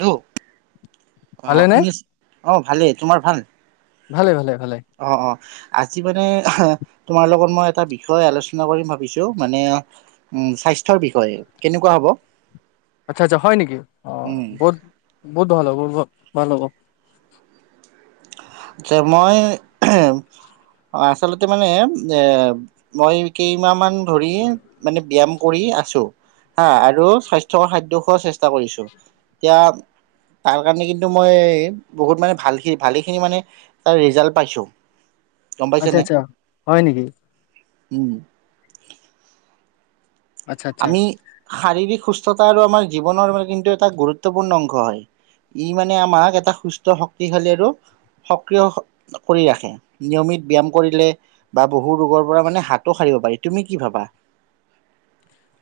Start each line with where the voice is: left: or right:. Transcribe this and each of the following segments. right: ধু
left: ভালে
right: অ'
left: নে
right: শুনি আছো অ' ভালেই। তোমাৰ ভাল?
left: ভালে। ভালে। ভালে
right: অ- অ। আজি মানে তোমাৰ লগত মই এটা বিষয় আলোচনা কৰিম ভাবিছো মানে উ স্বাস্থ্যৰ বিষয়ে। কেনেকুৱা হ'ব?
left: আচ্ছা -আচ্ছা। হয় নেকি? অ'
right: উম
left: বহুত বহুত ভাল হ' ব। ভাল হ'ব।
right: আচ্ছা মই আচলতে মানে এ মই কেইমাহ মান ধৰি মানে ব্যায়াম কৰি আছো। হা, আৰু স্বাস্থ্য খাদ্য খোৱাৰ চেষ্টাও কৰিছো। এতিয়া, তাৰ কাৰণে কিন্তু মই বহুত মানে ভাল সিদ্ধ ভালেখিনি মানে তাৰ ৰিজাল্ট পাইছোঁ।
left: আচ্ছা। আচ্ছা। হয় নেকি?
right: উম।
left: আচ্ছা আচ্ছা
right: আমি শাৰীৰিক সুস্থ সুস্থতা আৰু আমাৰ জীৱনৰ কিন্তু এটা গুৰুত্বপূৰ্ণ অংশ হয়। ই মানে আমাক এটা সুস্থ শক্তিশালী আৰু সক্ৰিয় কৰি ৰাখে। নিয়মিত ব্যায়াম কৰিলে বা বহু ৰোগৰ পৰা মানে হাতো সাৰিব পাৰি। তুমি কি ভাবা?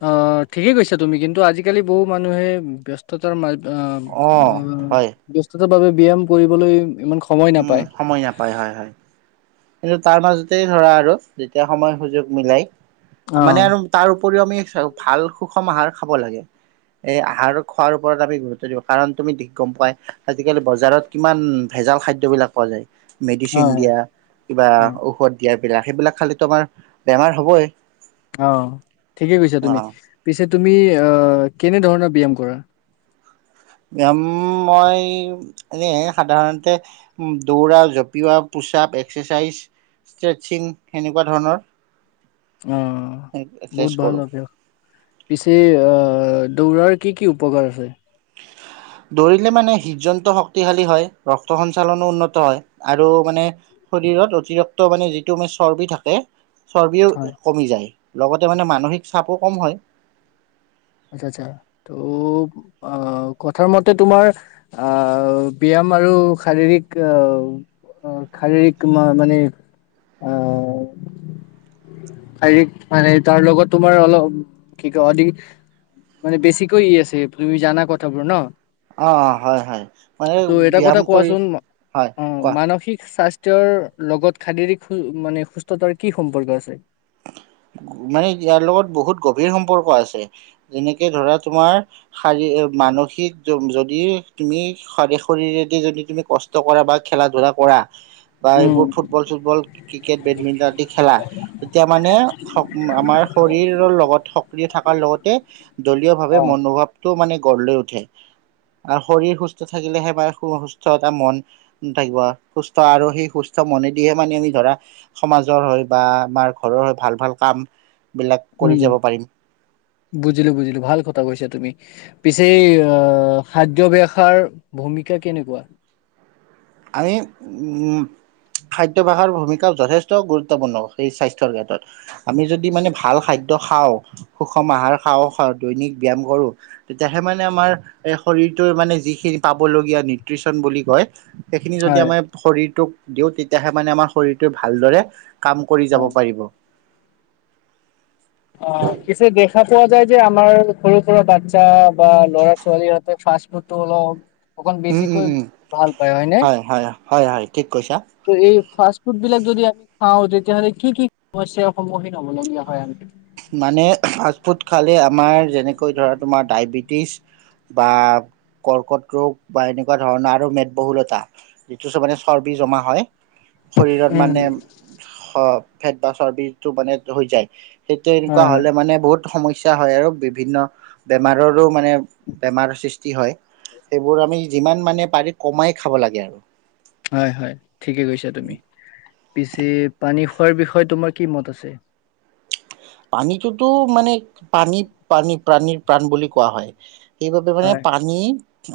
left: অ ঠিকেই কৈছা তুমি কিন্তু, আজিকালি বহু মানুহে ব্যস্ততাৰ মাজ অ
right: অ
left: ব্য
right: হয়
left: ব্যস্ততা বাবে ব্যায়াম কৰিবলৈ ইমান সময়
right: উম
left: নাপায়
right: সময় নাপায়। হয়-হয়। কিন্ত তাৰ মাজতেই ধৰা আৰু যেতিয়া সময় সুযোগ মিলাই
left: অ
right: মানে আৰু তাৰ উপৰিও আমি চাওক ভাল সুষম আহাৰ খাব লাগে। এই আহাৰ খোৱাৰ ওপৰত আমি গুৰুত্ব দিব লাগে কাৰণ তুমি গম পোৱাই আজিকালি বজাৰত কিমান ভেজাল খাদ্য হেইবিলাক খোৱা যায়। মেডিচিন
left: হয়
right: দিয়া। কিবা
left: হয়
right: ঔষধ দিয়া। এইবিলাক- সেইবিলাক খালেতো আমাৰ বেমাৰ হ'বই।
left: অ'। ঠিকে কৈছা
right: অ
left: তুমি। পিছে তুমি কেনে ধৰণৰ ব্যয়াম কৰা?
right: ব্যায়াম মই এনে সাধাৰণতে দৌৰা, জপিওৱা, পোচ-আপ, এক্সাৰচাইজ, ষ্ট্ৰেটছিং সেনেকুৱা ধৰণৰ।
left: অ'
right: এক্সাৰচাইজ
left: বহুত
right: কৰোঁ
left: ভাল অভ্যাস। পিছে আহ দৌৰাৰ কি কি উপকাৰ আছে?
right: দৌৰিলে মানে হৃদযন্ত্ৰ শক্তিশালী হয়। ৰক্ত সঞ্চালনো উন্নত হয় আৰু মানে শৰীৰত অতিৰিক্ত মানে যিটো মানে চৰ্বি থাকে
left: অ
right: চৰ্বিও কমি যায়। লগতে মানে মানসিক চাপো কম হয়।
left: আচ্ছা আচ্ছা ত' আহ কথাৰ মতে তোমাৰ আহ ব্যায়াম আৰু শাৰীৰিক আহ শাৰীৰিক মানে আহ শাৰীৰিক মানে তাৰ লগত তোমাৰ অলপ কি কয় অধিক মানে বেছিকৈ ই আছে তুমি জানা কথাবোৰ ন
right: অ অ হয় হয় মানে
left: ত' এটা কথা
right: ব্যায়াম কৰি
left: কোৱাচোন
right: হয়
left: অ
right: কোৱা
left: মানসিক স্বাস্থ্যৰ লগত শাৰীৰিক মানে সুস্থতাৰ কি সম্পৰ্ক আছে
right: মানে ইয়াৰ লগত বহুত গভীৰ সম্পৰ্ক আছে যেনেকে ধৰা তোমাৰ শাৰী মানসিক যদি তুমি শাৰ শৰীৰেদি যদি তুমি কষ্ট কৰা বা খেলা ধূলা কৰা বা
left: উম
right: এইবোৰ ফুটবল চুটবল ক্ৰিকেট বেডমিন্টন আদি খেলা তেতিয়া মানে আমাৰ শৰীৰৰ লগত সক্ৰিয় থকাৰ লগতে দলীয় ভাৱে
left: অ
right: মনোভাৱ টো মানে গঢ় লৈ উঠে আৰু শৰীৰ সুস্থ থাকিলেহে মে সুস্থ এটা মন থাকিব সুস্থ আৰু সেই সুস্থ মনেদিহে মানে আমি ধৰা সমাজৰ হৈ বা আমাৰ ঘৰৰ হয় ভাল ভাল কাম বিলাক কৰি
left: উম
right: যাব পাৰিম
left: বুজিলো বুজিলো ভাল কথা কৈছা তুমি পিছে এই অহ খাদ্যভ্যাসাৰ ভূমিকা কেনেকোৱা
right: আমি উ খাদ্যাভ্যাসৰ ভূমিকা যথেষ্ট গুৰুত্বপূৰ্ণ সেই স্বাস্থ্যৰ ক্ষেত্ৰত আমি যদি মানে ভাল খাদ্য খাওঁ সুষম আহাৰ খাওঁ দৈনিক ব্যায়াম কৰো তেতিয়াহে মানে আমাৰ এই শৰীৰটোৰ মানে যিখিনি পাবলগীয়া নিউট্ৰিচন বুলি কয় সেইখিনি যদি
left: হয়
right: আমাৰ শৰীৰটোক দিও তেতিয়াহে মানে আমাৰ শৰীৰটোয়ে ভালদৰে কাম কৰি যাব পাৰিব
left: অ পিছে দেখাত পোৱা যায় যে আমাৰ সৰু সৰু বাচ্ছা বা ল'ৰা ছোৱালীহতে ফাষ্ট ফুডটো অলপ অকন
right: উম, উম,
left: বেছিকৈ
right: উম,
left: ভাল পায় হয়নে
right: হয়, হয়, হয়, হয়, ঠিক কৈছা।
left: ত এই ফাষ্ট ফুড বিলাক যদি আমি খাওঁ তেতিয়াহ'লে কি কি সমস্যাৰ সন্মুখীন হ'বলগীয়া হয় আমি
right: মানে ফাষ্ট ফুড খালে আমাৰ যেনেকৈ ধৰা তোমাৰ ডায়বেটিছ বা কৰ্কট ৰোগ বা এনেকোৱা ধৰণৰ আৰু মেদবহুলতা যিটো চ মানে চৰ্বি জমা হয় শৰীৰত
left: উম
right: মানে শ ফেট বা চৰ্বিটো মানে হৈ যায় সেইটো এনেকোৱা
left: হয় হয়
right: হ'লে মানে বহুত সমস্যা হয় আৰু বিভিন্ন বেমাৰৰো মানে বেমাৰ সৃষ্টি হয় সেইবোৰ আমি যিমান মানে পাৰি কমাই খাব লাগে আৰু
left: হয় হয় ঠিকে কৈছা তুমি পিছে পানী খোৱাৰ বিষয়ে তোমাৰ কি মত আছে
right: পানীটোতো মানে প্ৰানী প্ৰানী প্ৰাণীৰ প্ৰাণ বুলি কোৱা হয় সেইবাবে মানে
left: হয়
right: পানী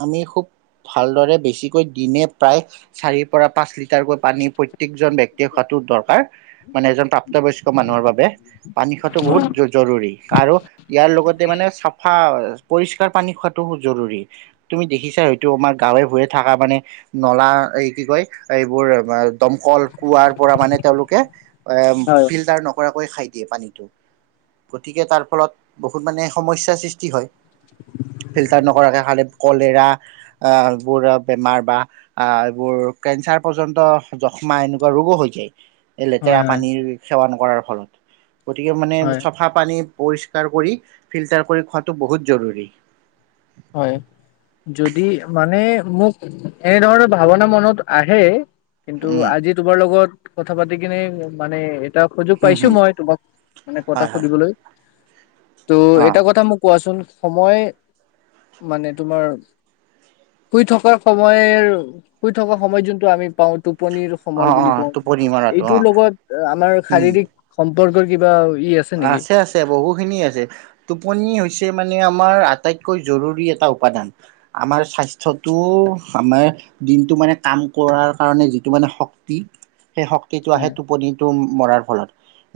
right: আমি খুব ভালদৰে বেছিকৈ দিনে প্ৰায় চাৰিৰ পৰা পাঁচ লিটাৰকৈ পানী প্ৰত্যেকজন ব্যক্তিয়ে খোৱাটো দৰকাৰ মানে এজন প্ৰাপ্তবয়স্ক মানুহৰ বাবে পানী খোৱাটো বহুত জৰুৰী আৰু ইয়াৰ লগতে মানে চাফা পৰিষ্কাৰ পানী খোৱাাটো জৰুৰী তুমি দেখিছা হয়টো আমাৰ গাঁৱে ভূৱে থকা মানে নলা এই কি কয় এইবোৰ দমকল কৱাৰ পৰা মানে তেওঁলোকে এ
left: হয়
right: ফিল্টাৰ নকৰাক কৈ খাই দিয়ে পানীটো গতিকে তাৰ ফলত বহুত মানে সমস্যাৰ সৃষ্টি হয় ফিল্টাৰ নকৰাকে খালে কলেৰা এইবোৰ বেমাৰ বা এইবোৰ কেঞ্চাৰ পৰ্যন্ত যক্ষ্মা এনেকুৱা ৰোগো হৈ যায় এই লেতেৰা
left: হয় হয়
right: পানীৰ সেৱা নক কৰাৰ ফলত গতিকে মানে
left: হয়
right: চাফা পানী পৰিষ্কাৰ কৰি ফিল্টাৰ কৰি খোৱাটো বহুত জৰুৰী
left: হয় যদি মানে মোক এনেধৰণৰ ভাৱনা মনত আহে কিন্তু
right: উম
left: আজি তোমাৰ লগত কথা পাতি কিনে মানে এটা সুযোগ
right: হম
left: পাইছো
right: হম
left: মই তোমাক মানে
right: হয়
left: পতা
right: হয়
left: সুধিবলৈ তো
right: অ
left: এটা কথা মোক কোৱাচোন সময় মানে তোমাৰ শুই থকা সময়ৰ শুই থকা সময় যোনটো আমি পাওঁ তো টোপনিৰ
right: অ
left: সময় বুলি
right: অ
left: কওঁ
right: টোপনি মৰাটো
left: এইটোৰ
right: অ
left: লগত আমাৰ
right: উম
left: শাৰীৰিক সম বৰ কিবা ই নেকি?
right: আছে আছে বহুখিনি আছে টোপনি হৈছে মানে আমাৰ আটাইতকৈ জৰুৰী এটা উপাদান আমাৰ স্বাস্থ্যটো আমাৰ দিনটো মানে কাম কৰাৰ কাৰণে যিটো মানে শক্তি সেই শক্তিটো আহে
left: হয়
right: টোপনি টো মৰাৰ ফলত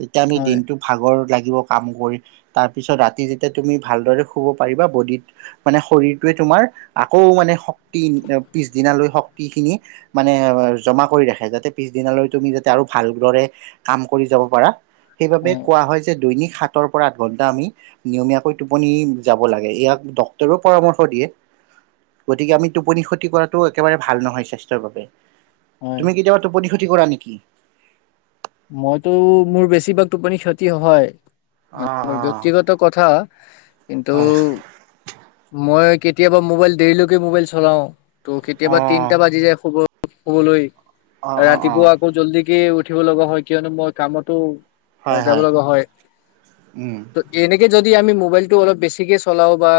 right: এতিয়া আমি
left: হয়
right: দিনটো আগৰ লাগিব কাম কৰি তাৰপিছত ৰাতি যেতিয়া তুমি ভালদৰে শুব পাৰিবা বডিত মানে শৰীৰটোৱে তোমাৰ আকৌ মানে শক্তি পিছদিনালৈ শক্তিখিনি মানে জমা কৰি ৰাখে যাতে পিছদিনালৈ তুমি যাতে আৰু ভালদৰে কাম কৰি যাব পাৰা। সেইবাবে
left: হয়
right: দৈনিক সাতৰ পৰা আঠ ঘন্টা আমি নিয়মীয়াকৈ টোপনি যাব লাগে ইয়াক ডক্তৰেও পৰামৰ্শ দিয়ে গতিকে আমি টোপনি ক্ষতি কৰাটো একেবাৰে ভাল নহয় স্বাস্থ্যৰ বাবে।
left: হয়
right: তুমি কেতিয়াবা টোপ কট কৰা নেকি
left: মইতো মোৰ বেছিভাগ টোপনি ক্ষতি হয় মানে
right: অ',
left: মোৰ
right: অ',
left: ব্যক্তিগত কথা কিন্তু
right: হয়,
left: মই কেতিয়াবা মোবাইল দেৰিলৈকে মোবাইল চলাও ত' কেতিয়াবা
right: অ',
left: তিনটা বাজি যায় খব কবলৈ
right: অ', অ',
left: ৰাতিটো
right: অ',
left: আকৌ জল্দি কি উঠ পঠিব লগা হয় কিয়নো মই কামতো অ যাব লগা হয়
right: উম,
left: ত এনেকে যদি যদি আমি মোবাইলটো অলপ বেছিকে চলাওঁ বা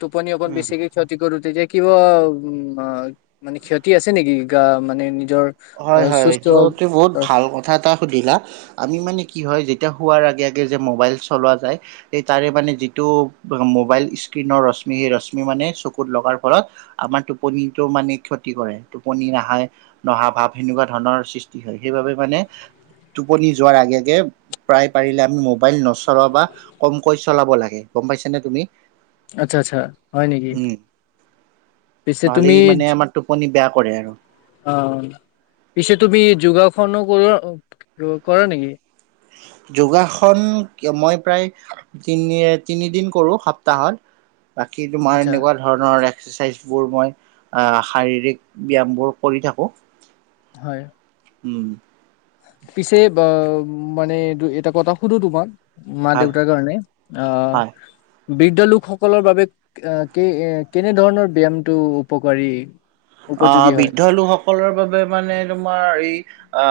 left: টোপনি অকণ
right: উম।
left: বেছিকে ক্ষতি কৰো তেতিয়া কিবা উ মানে ক্ষতি আছে নেকি গা মানে নিজৰ অ
right: হয় হয়
left: সুস্থ
right: এইটো তু বহুত ভাল কথা এটা সুধিলা আমি মানে কি হয় যেত যেতিয়া শুৱাৰ আগে আগে যে মোবাইল চলোৱা যায় সেই তাৰে মানে যিটো মোবাইল ইচকিনৰ ৰশ্মি সেই ৰশ্মি মানে চকুত লগাৰ ফলত আমাৰ টোপনিটো মানে ক্ষতি কৰে টোপনি আহা নহা ভাৱ সেনেকুৱা ধৰণৰ সৃষ্টি হয় সেইবাবে মানে টোপনি যোৱাৰ আগে আগে প্ৰায় পাৰিলে আমি মোবাইল নচলোৱা বা কমকৈ চলাব লাগে গম পাইছানে তুমি
left: আচ্ছা আচ্ছা হয় নেকি
right: উম
left: পিছে
right: নহ'লে
left: তুমি
right: ই মানে আমাৰ টোপনি বেয়া কৰে আৰু
left: অ পিছে তুমি যোগাসনো কৰ কৰা নেকি
right: যোগাসন মই প্ৰায় তিনি তিনিদিন কৰোঁ সপ্তাহত বাকী তোমাৰ
left: আচ্ছা
right: এনেকুৱা ধৰণৰ এক এক্সাৰচাইজবোৰ মই আ শাৰীৰিক ব্যায়ামবোৰ কৰি থাকোঁ
left: হয়
right: উম
left: উ মানে এটা কথা সুধো তোমাক মা
right: হয়
left: দেউতাৰ কাৰনে অ
right: হয়।
left: বৃদ্ধ লোকসকলৰ বাবে কি এ কেনে ধৰণৰ ব্যায়ামটো উপকাৰী
right: আহ
left: উপযোগী হয়
right: বৃদ্ধ লোকসকলৰ বাবে মানে তোমাৰ এই অ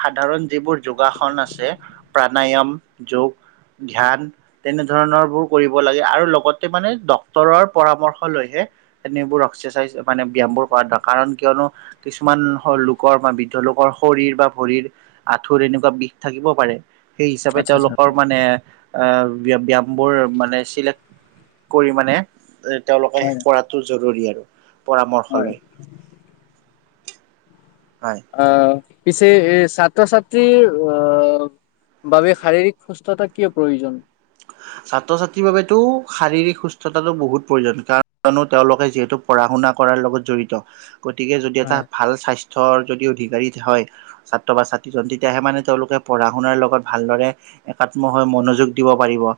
right: সাধাৰণ যিবোৰ যোগাসন আছে প্ৰাণায়াম যোগ ধ্যান তেনেধৰণৰ বোৰ কৰিব লাগে আৰু লগতে মানে ডক্তৰৰ পৰামৰ্শ লৈহে তেনেবোৰ এক্সাৰচাইজ মানে ব্যায়ামবোৰ সাদ কাৰণ কিয়নো কিছুমান লোকৰ বা বৃদ্ধ লোকৰ শৰীৰ বা ভৰিৰ আঁঠুৰ এনেকুৱা বিষ থাকিব পাৰে সেই হিচাপে
left: আচ্ছা আচ্ছা
right: তেওঁলোকৰ মানে আহ ব্যা ব্যায়ামবোৰ মানে চিলেক্ট কৰি মানে তেওঁলোকে
left: হয়
right: শেষ কৰাটো জৰুৰী আৰু পৰামৰ্শ
left: হয়
right: লয় হয়
left: আহ পিছে এ ছাত্ৰ ছাত্ৰীৰ অ বাবে শাৰীৰিক সুস্থতা কিয় প্ৰয়োজন
right: ছাত্ৰ ছাত্ৰীৰ বাবেতো শাৰীৰিক সুস্থতাটো বহুত প্ৰয়োজন কিয়নো তেওঁলোকে যিহেতু পঢ়া শুনা কৰাৰ লগত জড়িত গতিকে যদি এটা
left: হয়
right: ভাল স্বাস্থ্য স্বাস্থ্যৰ যদি অধিকাৰী হয় ছাত্ৰ বা ছাত্ৰীজন তেতিয়াহে মানে তেওঁলোকে পঢ়া শুনাৰ লগত ভালদৰে একাত্ম হৈ মনোযোগ দিব পাৰিব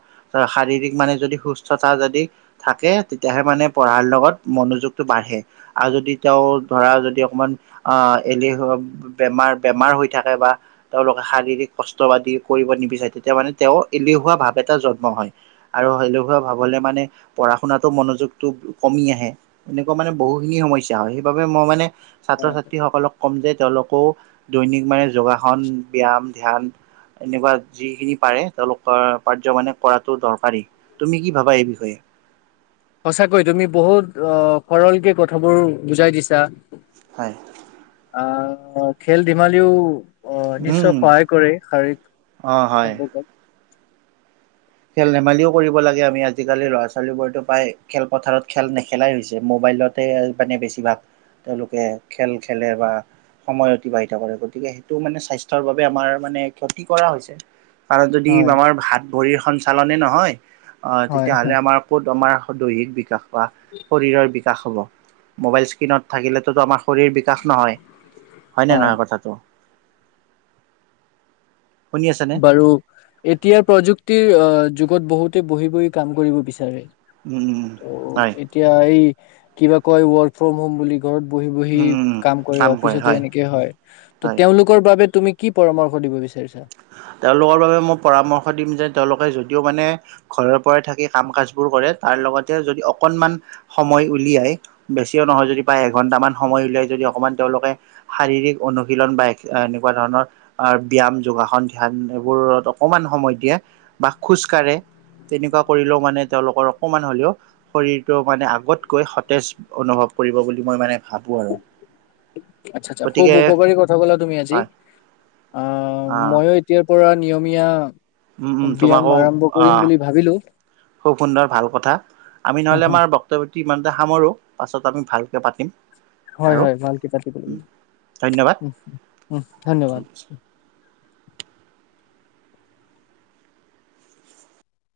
right: শাৰীৰিক মানে যদি সুস্থতা যদি থাকে তেতিয়াহে মানে পঢ়াৰ লগত মনোযোগটো বাঢ়ে আৰু যদি তেওঁ ধৰা যদি অকমান আহ এলেহুৱা বেমাৰ বেমাৰ হৈ থাকে বা তেওঁলোকে শাৰীৰিক কষ্ট বাদ দি কৰিব নিবিচাৰে তেতিয়া মানে তেওঁ এলেহুৱা ভাৱ এটা জন্ম জন্ম হয় আৰু এলেহুৱা ভাৱ হ'লে মানে পঢ়া শুনাতো মনোযোগটো কমি আহে এনেকুৱা মানে বহুখিনি সমস্যা হয় সেইবাবে মই মানে ছাত্ৰ
left: হয়
right: ছাত্ৰীসকলক ক'ম যে তেওঁলোক দৈনিক মানে যোগাসন ব্যায়াম ধ্যান এনেকুৱা যিখিনি পাৰে। তেওঁলোকৰ পাৰ্য মানে। কৰাটো দৰকাৰী তুমি কি ভাবা এই বিষয়ে।
left: সঁচাকৈ তুমি বহুত অ সৰলকে কথাবোৰ বুজাই দিছা।
right: হয়।
left: অ খেল ধিমালিও। অ নিশ্চয়
right: উম,
left: সহায় কৰে শাৰীৰিক
right: অ' হয়।
left: সম্পৰ্কত।
right: খেল ধেমালিও কৰিব লাগে আমি আজিকালি ল'ৰা ছোৱালীবোৰতো প্ৰায় খেলপথাৰত খেল নেখেলাই হৈছে। মোবাইলতে মানে বেছিভাগ তেওঁলোকে খেল খেলে বা সময় অতিবাহিত কৰে। গতিকে সেইটো মানে স্বাস্থ্যৰ বাবে আমাৰ মানে ক্ষতি কৰা হৈছে। পাৰ যদি
left: হয়
right: আমাৰ ভাত। ভৰীৰ এখন। চালনে নহয়। অ
left: হয়
right: তেতিয়াহ'লে আমাৰ ক'ত আমাৰ। দৈহিক বিকাশ। বা শৰীৰৰ বিকাশ হ'ব। মোবাইল স্ক্ৰীণত থাকিলেততো আমাৰ শৰীৰ বিকাশ নহয়। হয় নহয় কথাটো। শুনি আছেনে?
left: বাৰু এতিয়াাৰ প্ৰযুক্ত। ক্তিৰ যুগত বহুতে বহি বহি কাম কৰিব বিচাৰে।
right: উম উম উম
left: ত
right: হয়
left: এতিয়া এই। কিবা কয় ৱৰ্ক ফ্ৰম হোম বুলি ক। ঘৰত বহি বহি কাম কৰে অফিচতো এনেকে হয় ত
right: হয়।
left: তেওঁলোকৰ বাবে। তুমি কি পৰামৰ্শ দিব বিচাৰিছা।
right: তেওঁলোকৰ বাবে মই পৰামৰ্শ দিম যে তেওঁলোকে যদিও মানে ঘৰৰ পৰাই থাকি কাম কাজবোৰ কৰে তাৰ লগতে যদি অকনমান সময় উলিয়াই বেছিও নহয় যদি বা এঘন্টামান সময় উলিয়াই যদি অকনমান তেওঁলোকে শাৰীৰিক অনুশীলন বা এনেকুৱা ধৰণৰ আহ ব্যয়াম যোগা। ধ্যান এইবোৰত অকমান সময় দিয়ে বা খোজ কাঢ়ে তেনেকুৱা কৰিলেও মানে তেওঁলোকৰ অকমান হ'লেও শৰীৰটো মানে আগতকৈ সতেজ অনুভৱ কৰিব বুলি মই মানে ভাবো আৰু।
left: আচ্ছা আচ্ছা খুব
right: গতিকে
left: উপকাৰী কথা ক'লা তুমি আজি
right: হয়
left: আ
right: আহ
left: মইো। এতিয়াৰ পৰা নিয়মীয়া।
right: উম উম
left: ব্যায়াম
right: তোমাকো
left: আৰম্ভ কৰিম
right: আহ
left: বুলি ভাবিলো।
right: খুব সুন্দৰ ভাল কথা। আমি
left: হা
right: নহ'লে
left: হা
right: আমাৰ বক্তব্যটো। ইমানতেটা সামৰো পাছত আমি ভালকে পাতিম।
left: হয়,
right: আৰু
left: হয় ভাল পিতা পিতি
right: ধন্যবাদ।
left: উ উম ধন্যবাদ।